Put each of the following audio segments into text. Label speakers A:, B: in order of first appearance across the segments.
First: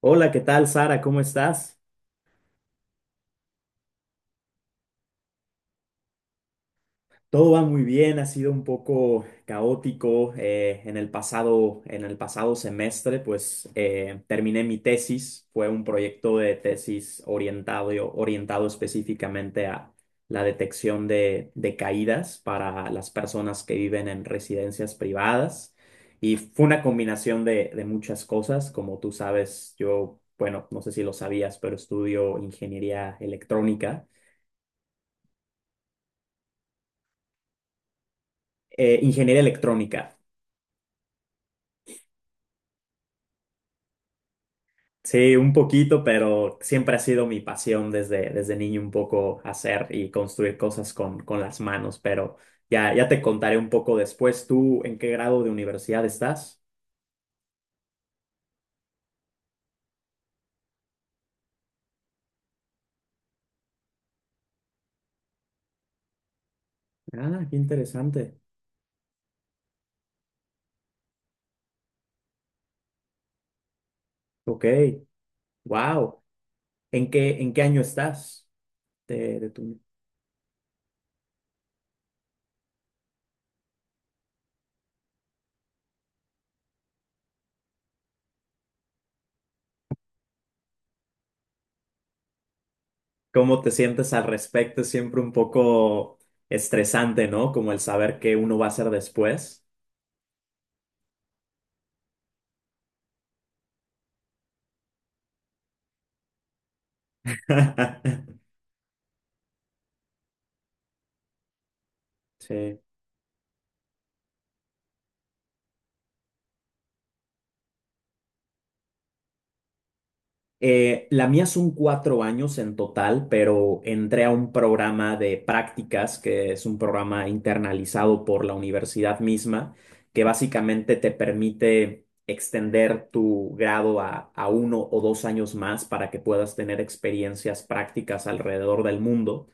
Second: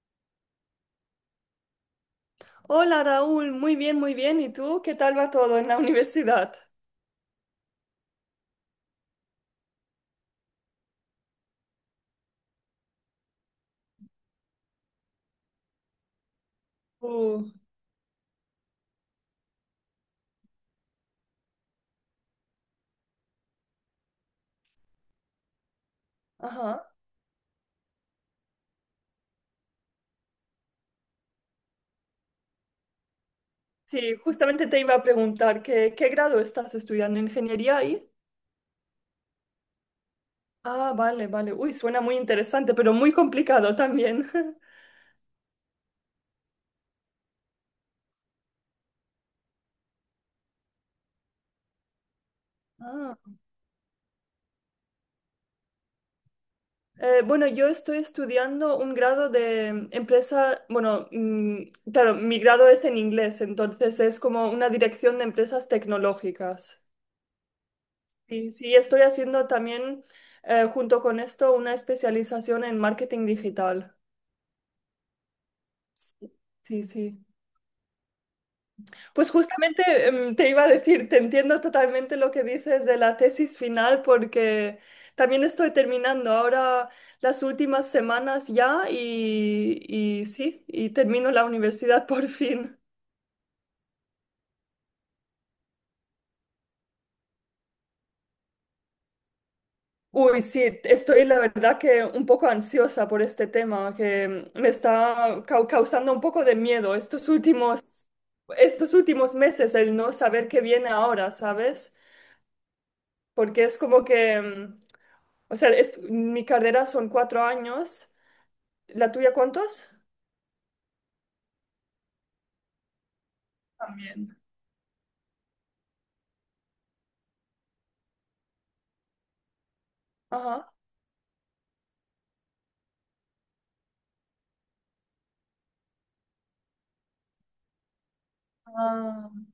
A: Hola, ¿qué tal, Sara? ¿Cómo estás?
B: Hola Raúl, muy bien, muy bien. ¿Y tú? ¿Qué tal va todo en la universidad?
A: Todo va muy bien, ha sido un poco caótico en el pasado, semestre, pues terminé mi tesis, fue un proyecto de tesis
B: Uh,
A: orientado, específicamente a la detección de caídas para las personas que viven en residencias privadas y fue una
B: ajá.
A: combinación de muchas cosas, como tú sabes, yo, bueno, no sé si lo sabías, pero estudio ingeniería electrónica.
B: Sí, justamente te iba a preguntar que, ¿qué grado estás estudiando? ¿Ingeniería ahí?
A: Ingeniería electrónica.
B: Ah, vale, vale. Uy, suena muy interesante, pero muy complicado también.
A: Sí, un poquito, pero siempre ha sido mi pasión desde niño un poco hacer y construir cosas con las manos, pero ya, ya
B: Ah,
A: te contaré un poco después. ¿Tú en qué grado de universidad estás?
B: bueno, yo estoy estudiando un grado de empresa, bueno, claro, mi grado es en inglés, entonces es como una dirección de empresas tecnológicas.
A: Ah, qué interesante.
B: Sí, sí, estoy haciendo también junto con esto una especialización en marketing digital.
A: Ok, wow.
B: Sí, sí,
A: ¿En
B: sí.
A: qué, en qué año estás
B: Pues
A: de tu...?
B: justamente te iba a decir, te entiendo totalmente lo que dices de la tesis final porque también estoy terminando ahora las últimas semanas ya y sí, y termino la universidad por fin.
A: ¿Cómo te sientes al respecto? Es siempre un poco estresante, ¿no? Como el saber qué uno va a hacer después.
B: Uy, sí, estoy la verdad que un poco ansiosa por este tema, que me está causando un poco de miedo estos últimos meses, el no saber qué viene ahora, ¿sabes?
A: Sí.
B: Porque es como que, o sea, mi carrera son cuatro años, ¿la tuya cuántos?
A: La mía son 4 años en total, pero entré a
B: También.
A: un programa de prácticas, que es un programa internalizado por la universidad misma, que
B: Ajá.
A: básicamente te permite extender tu grado a 1 o 2 años más para que puedas tener experiencias prácticas alrededor del
B: Ah,
A: mundo.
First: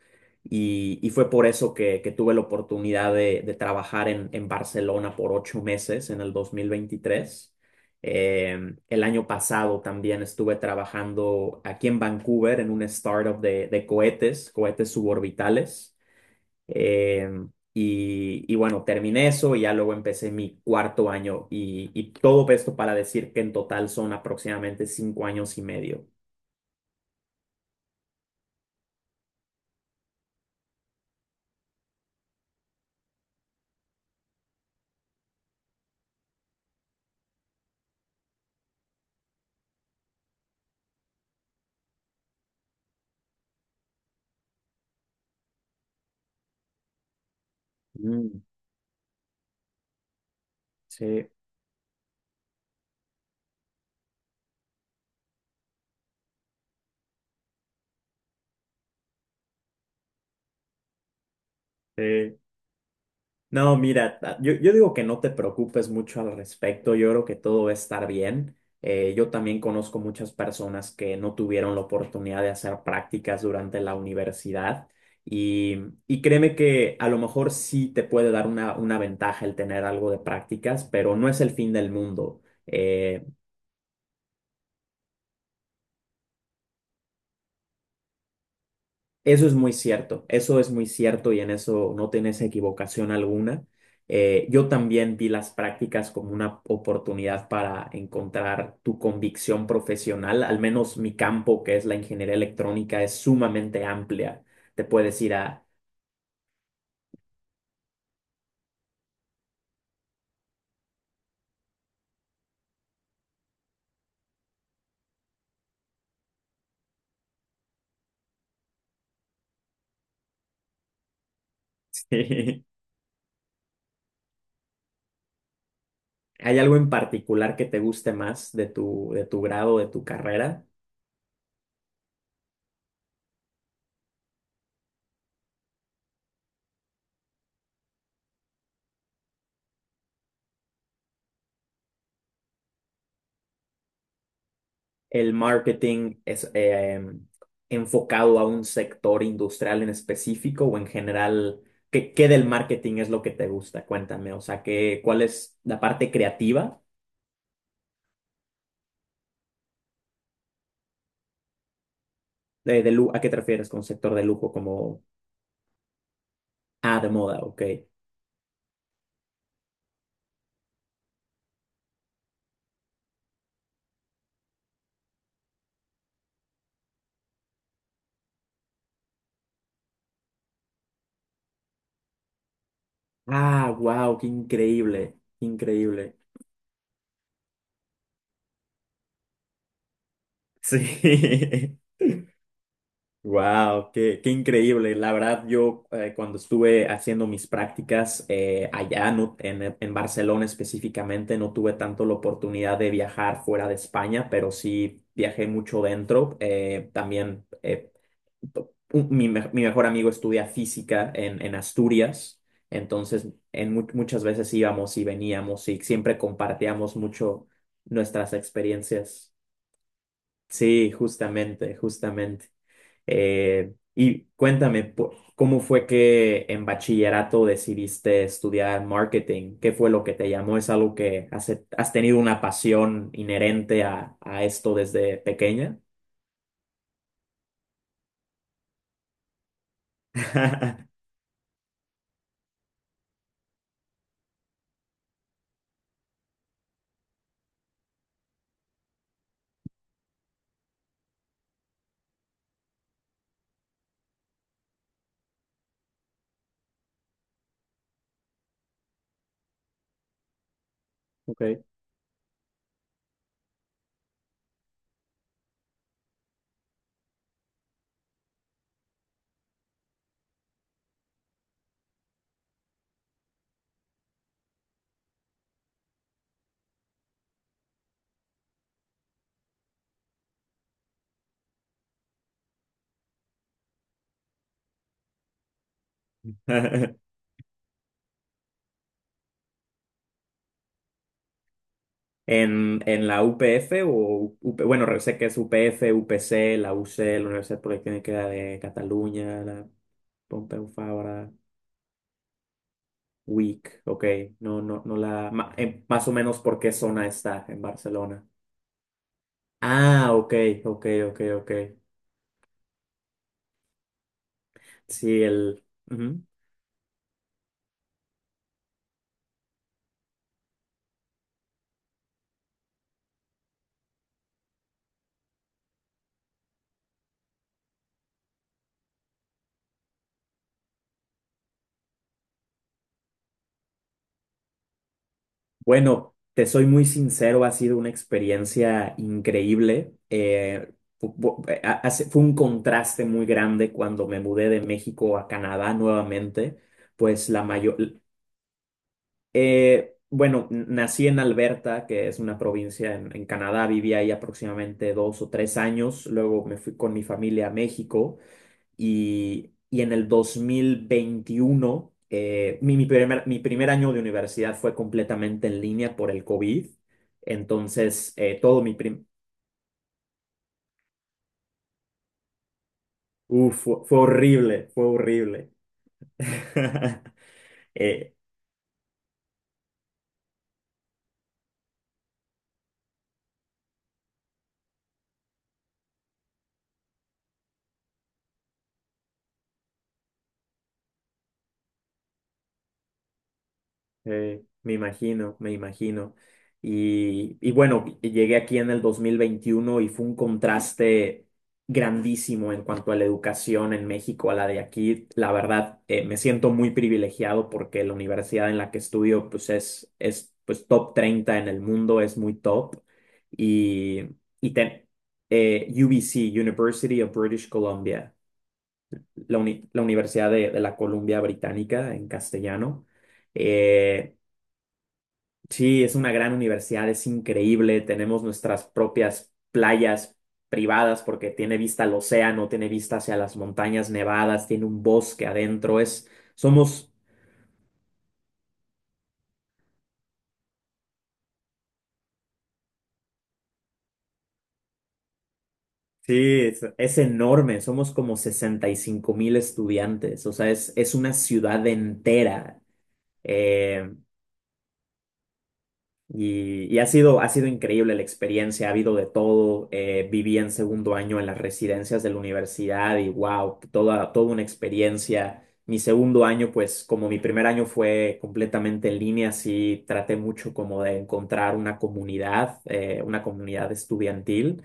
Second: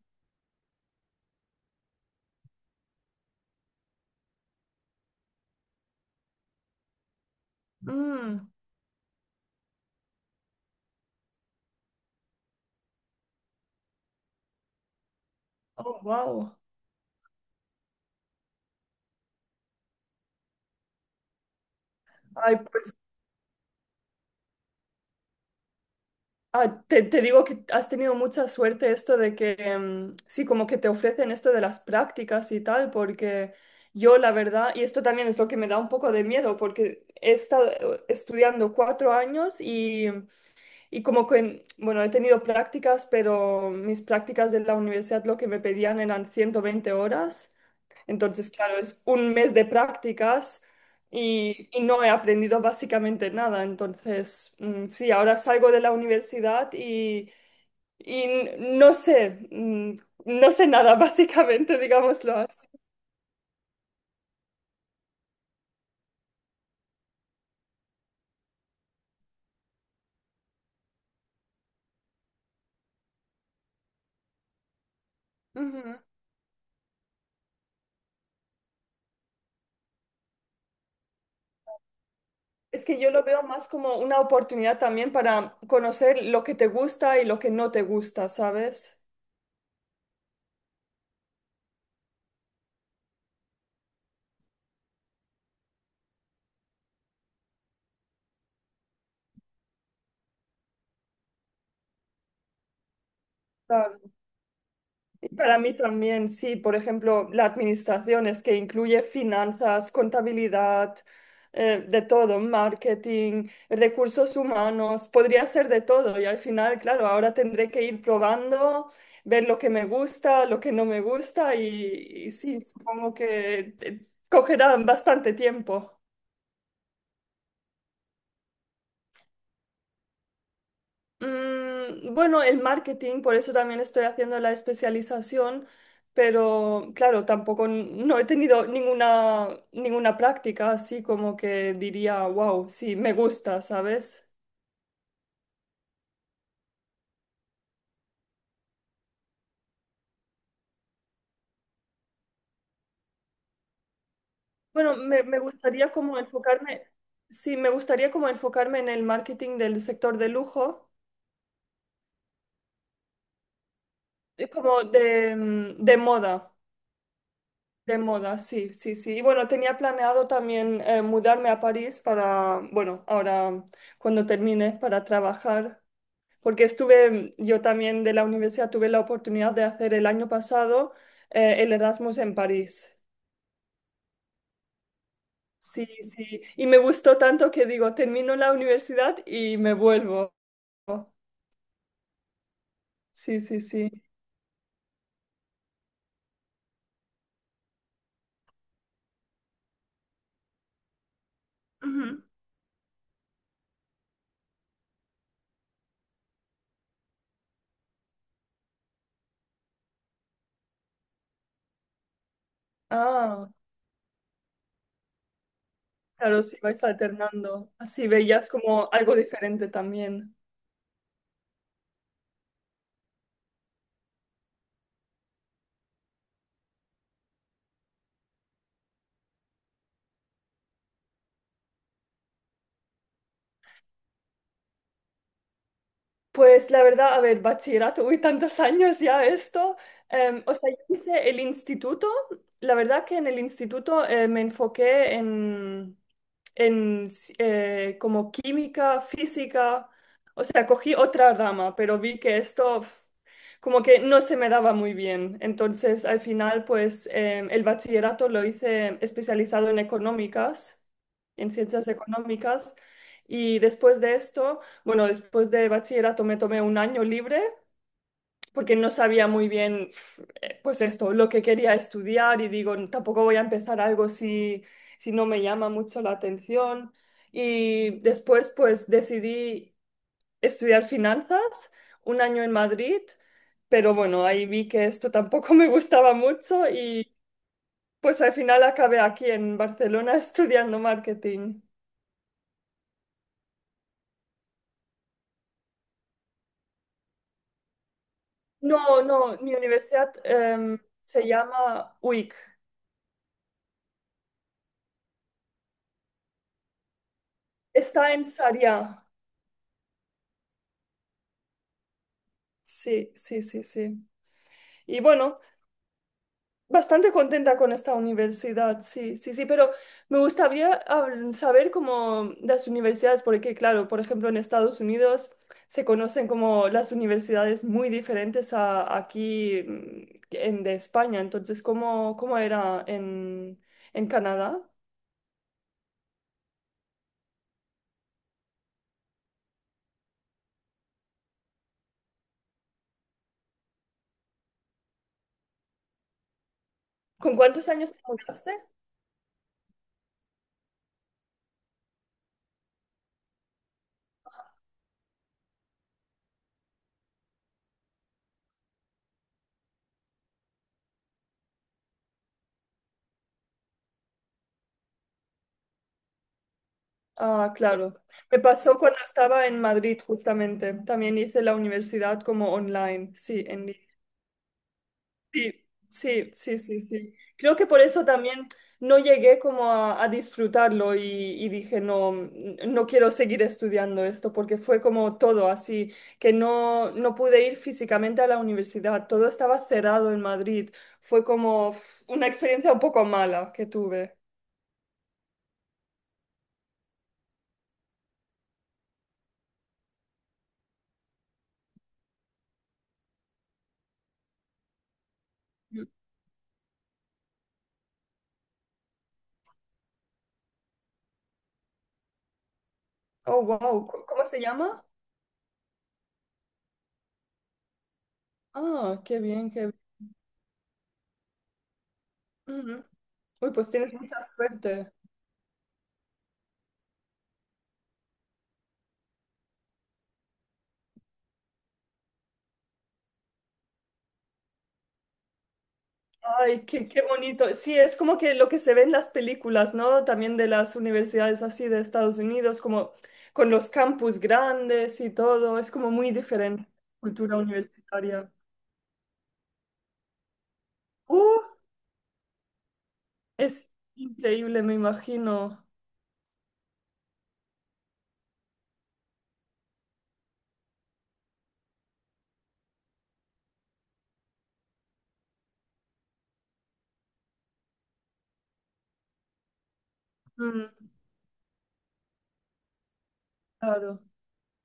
A: Y fue por eso que tuve la oportunidad de trabajar en Barcelona por 8 meses en el 2023.
B: mm,
A: El año pasado también estuve trabajando aquí en Vancouver en una startup de cohetes, cohetes suborbitales.
B: oh, wow.
A: Eh, y bueno, terminé eso y ya luego empecé mi cuarto año y todo
B: Ay,
A: esto para
B: pues
A: decir que en total son aproximadamente 5 años y medio.
B: ah, te digo que has tenido mucha suerte esto de que, sí, como que te ofrecen esto de las prácticas y tal, porque yo la verdad, y esto también es lo que me da un poco de miedo, porque he estado estudiando cuatro años y como que, bueno, he tenido prácticas, pero mis prácticas de la universidad lo que me pedían eran 120 horas.
A: Mm,
B: Entonces, claro, es un mes de prácticas
A: sí,
B: y no he aprendido básicamente nada. Entonces, mm, sí, ahora salgo de la universidad y no sé, mm, no sé nada básicamente,
A: sí.
B: digámoslo así.
A: No, mira, yo digo que no te preocupes mucho al respecto, yo creo que todo va a estar bien. Yo también conozco muchas personas que no tuvieron la oportunidad de hacer prácticas durante la universidad y,
B: Ujú.
A: y créeme que a lo mejor sí te puede dar una ventaja el tener algo de prácticas, pero no es el fin del mundo.
B: Es que yo lo
A: Eh,
B: veo más como una oportunidad también para conocer lo que te gusta y lo que no te gusta, ¿sabes?
A: Eso es muy cierto, eso es muy cierto y en eso no tienes equivocación alguna. Yo también vi las prácticas como una oportunidad para encontrar tu convicción profesional, al menos mi campo, que es la ingeniería electrónica, es sumamente amplia. Te puedes ir
B: Para
A: a...
B: mí también, sí, por ejemplo, la administración es que incluye finanzas, contabilidad, de todo, marketing, recursos humanos, podría ser de todo y al final, claro, ahora tendré que ir probando, ver lo que me gusta, lo que no me gusta y sí,
A: Sí.
B: supongo que cogerá bastante tiempo.
A: ¿Hay algo en particular que te guste más de tu grado, de tu carrera?
B: Mm, bueno, el marketing, por eso también estoy haciendo la especialización, pero claro, tampoco no he tenido ninguna práctica así como que diría, wow, sí, me gusta, ¿sabes?
A: ¿El marketing es enfocado a un sector industrial en específico o en general? ¿Qué del marketing es lo que te gusta? Cuéntame, o sea,
B: Bueno,
A: cuál
B: me
A: es la
B: gustaría
A: parte
B: como
A: creativa?
B: enfocarme, sí, me gustaría como enfocarme en el marketing del sector de lujo,
A: ¿A qué te refieres con sector de lujo?
B: como
A: Como,
B: de, mm, de moda.
A: ah, de moda, ok.
B: De moda, sí, sí, sí. Y bueno, tenía planeado también mudarme a París para, bueno, ahora cuando termine, para trabajar, porque estuve, yo también de la universidad tuve la oportunidad de hacer el año pasado el Erasmus en París.
A: Ah, wow, qué increíble, qué
B: Sí,
A: increíble.
B: sí. Y me gustó tanto que digo, termino la universidad y me vuelvo.
A: Sí.
B: Sí, sí,
A: Wow,
B: sí.
A: qué increíble. La verdad, yo cuando estuve haciendo mis prácticas allá no- en Barcelona específicamente, no tuve tanto la
B: Ujú.
A: oportunidad de viajar fuera de España, pero sí viajé mucho dentro. También mi mejor amigo estudia física en Asturias, entonces
B: Ah,
A: muchas veces íbamos y veníamos y siempre
B: claro, sí, vais
A: compartíamos mucho
B: alternando. Así
A: nuestras
B: veías como algo
A: experiencias.
B: diferente también.
A: Sí, justamente, justamente. Y cuéntame, ¿cómo fue que en bachillerato decidiste estudiar marketing? ¿Qué fue lo que te llamó? ¿Es algo que has tenido una pasión inherente a esto desde pequeña?
B: Pues la verdad, a ver, bachillerato, uy, tantos años ya esto. O sea, yo hice el instituto, la verdad que en el instituto me enfoqué en como química, física, o sea, cogí otra rama, pero vi que esto pf, como que no se me daba muy bien. Entonces, al final, pues el bachillerato lo hice especializado en económicas,
A: Ok.
B: en ciencias económicas, y después de esto... Bueno, después de bachillerato me tomé un año libre porque no sabía muy bien, pf, pues esto, lo que quería estudiar y digo, tampoco voy a empezar algo si, si no me llama mucho la atención. Y después, pues decidí estudiar finanzas un año en Madrid, pero bueno, ahí vi que esto tampoco me gustaba mucho y pues al final acabé aquí en Barcelona estudiando marketing.
A: ¿En la UPF o UP bueno, sé que es UPF, UPC, la UC, la Universidad Politécnica de
B: No, no,
A: Cataluña,
B: mi
A: la
B: universidad
A: Pompeu
B: se
A: Fabra,
B: llama UIC.
A: UIC, ok, no, no, no la, más o menos por qué zona está en
B: Está
A: Barcelona?
B: en Sarriá.
A: Ah, ok, ok, ok, ok.
B: Sí, sí, sí, sí. Y
A: Sí,
B: bueno,
A: el... ujú.
B: bastante contenta con esta universidad, sí, sí, sí, pero me gustaría saber cómo las universidades, porque claro, por ejemplo, en Estados Unidos se conocen como las universidades muy diferentes a aquí mm, en de España. Entonces, ¿cómo, cómo era en Canadá?
A: Bueno, te soy muy sincero, ha sido una experiencia increíble. Fue un contraste muy grande cuando me mudé de México a Canadá nuevamente. Pues
B: ¿Con
A: la
B: cuántos
A: mayor...
B: años te mudaste?
A: bueno, nací en Alberta, que es una provincia en Canadá, viví ahí aproximadamente 2 o 3 años, luego me fui con mi familia a México. Y en el 2021, mi primer año de universidad fue completamente en línea por el COVID.
B: Ah, claro.
A: Entonces,
B: Me
A: todo mi
B: pasó cuando
A: prim...
B: estaba en Madrid, justamente. También hice la universidad como online. Sí,
A: Uf,
B: en línea.
A: fue horrible, fue horrible.
B: Sí, sí, sí, sí, sí. Creo que por eso
A: Eh,
B: también no llegué como a disfrutarlo y dije, no, no quiero seguir estudiando esto, porque fue como todo así, que no, no pude ir físicamente a la universidad. Todo estaba cerrado en Madrid. Fue como uf, una experiencia un poco mala que tuve.
A: me imagino, me imagino. Y bueno, llegué aquí en el 2021 y fue un contraste grandísimo en cuanto a la educación en México a la de aquí. La verdad,
B: Mm.
A: me siento muy privilegiado porque la universidad en la que estudio pues es pues top 30 en el mundo, es muy top.
B: Oh, wow.
A: Y,
B: ¿Cómo se
A: y
B: llama?
A: te- UBC, University of British Columbia,
B: Ah, qué bien, qué bien.
A: la Universidad de la Columbia Británica en
B: Ujú.
A: castellano.
B: Uy, pues tienes
A: Eh,
B: mucha suerte.
A: Sí, es una gran universidad, es increíble. Tenemos nuestras propias playas privadas porque tiene vista al océano, tiene vista hacia las montañas nevadas, tiene un bosque adentro.
B: Ay, qué,
A: Somos,
B: qué bonito. Sí, es como que lo que se ve en las películas, ¿no? También de las universidades así de Estados Unidos, como con los campus grandes y todo. Es como muy
A: sí, es,
B: diferente
A: es
B: cultura
A: enorme. Somos como
B: universitaria.
A: 65.000 estudiantes. O sea, es una
B: Uh,
A: ciudad entera.
B: es
A: Eh,
B: increíble, me imagino.
A: y ha sido increíble la experiencia, ha habido de todo. Viví en segundo año en las residencias de la universidad y wow, toda, toda una experiencia. Mi segundo año, pues como mi primer año fue completamente en línea, sí traté mucho
B: Mm,
A: como de encontrar una comunidad
B: claro.
A: estudiantil.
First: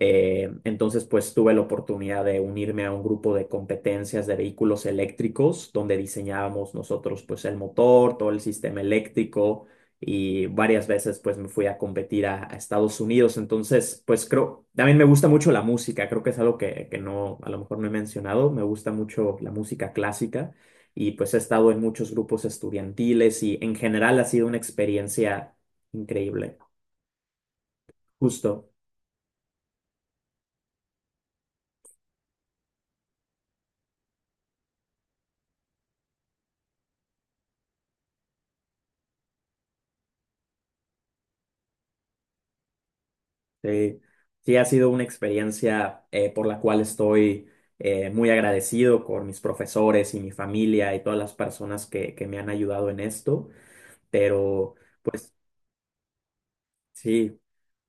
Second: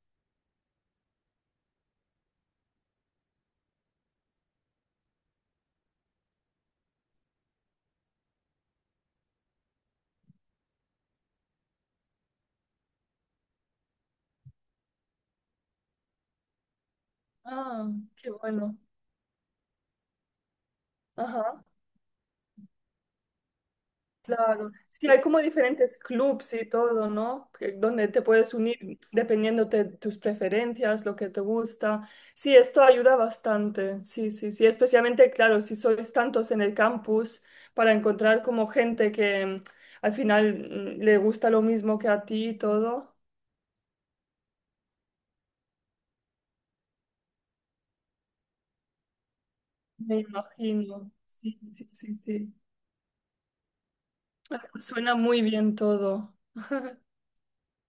A: Entonces, pues tuve la oportunidad de unirme a un grupo de competencias de vehículos eléctricos, donde diseñábamos nosotros pues el motor, todo el sistema eléctrico y varias veces pues me fui a competir a Estados Unidos. Entonces, pues creo, también me gusta mucho la música, creo que es algo que no, a lo mejor no
B: Ah,
A: he
B: qué
A: mencionado, me
B: bueno.
A: gusta mucho la música clásica y pues he
B: Ajá.
A: estado en muchos grupos estudiantiles y en general ha sido una
B: Claro, sí, hay como
A: experiencia
B: diferentes clubs
A: increíble.
B: y todo, ¿no? Que- Donde te puedes
A: Justo.
B: unir dependiendo de tus preferencias, lo que te gusta. Sí, esto ayuda bastante, sí, sí, sí, especialmente, claro, si sois tantos en el campus, para encontrar como gente que mm, al final mm, le gusta lo mismo que a ti y todo.
A: Sí, sí, ha sido una experiencia por la cual estoy muy agradecido con mis profesores
B: Me
A: y mi familia y
B: imagino,
A: todas las
B: sí, sí,
A: personas
B: sí,
A: que me han
B: sí.
A: ayudado en esto.
B: Ah,
A: Pero
B: suena muy bien todo.
A: sí,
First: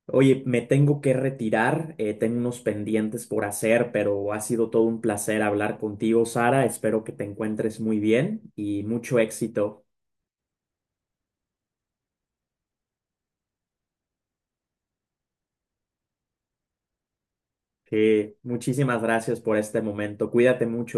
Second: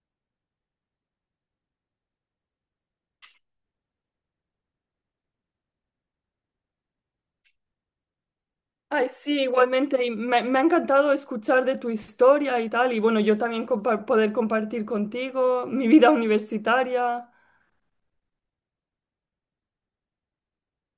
A: oye, me tengo que retirar, tengo unos pendientes por hacer, pero ha sido todo un placer hablar contigo, Sara. Espero que te encuentres muy bien y
B: Ay,
A: mucho
B: sí,
A: éxito.
B: igualmente, y me ha encantado escuchar de tu historia y tal, y bueno, yo también poder compartir contigo mi vida universitaria.
A: Sí, muchísimas gracias por este momento. Cuídate mucho.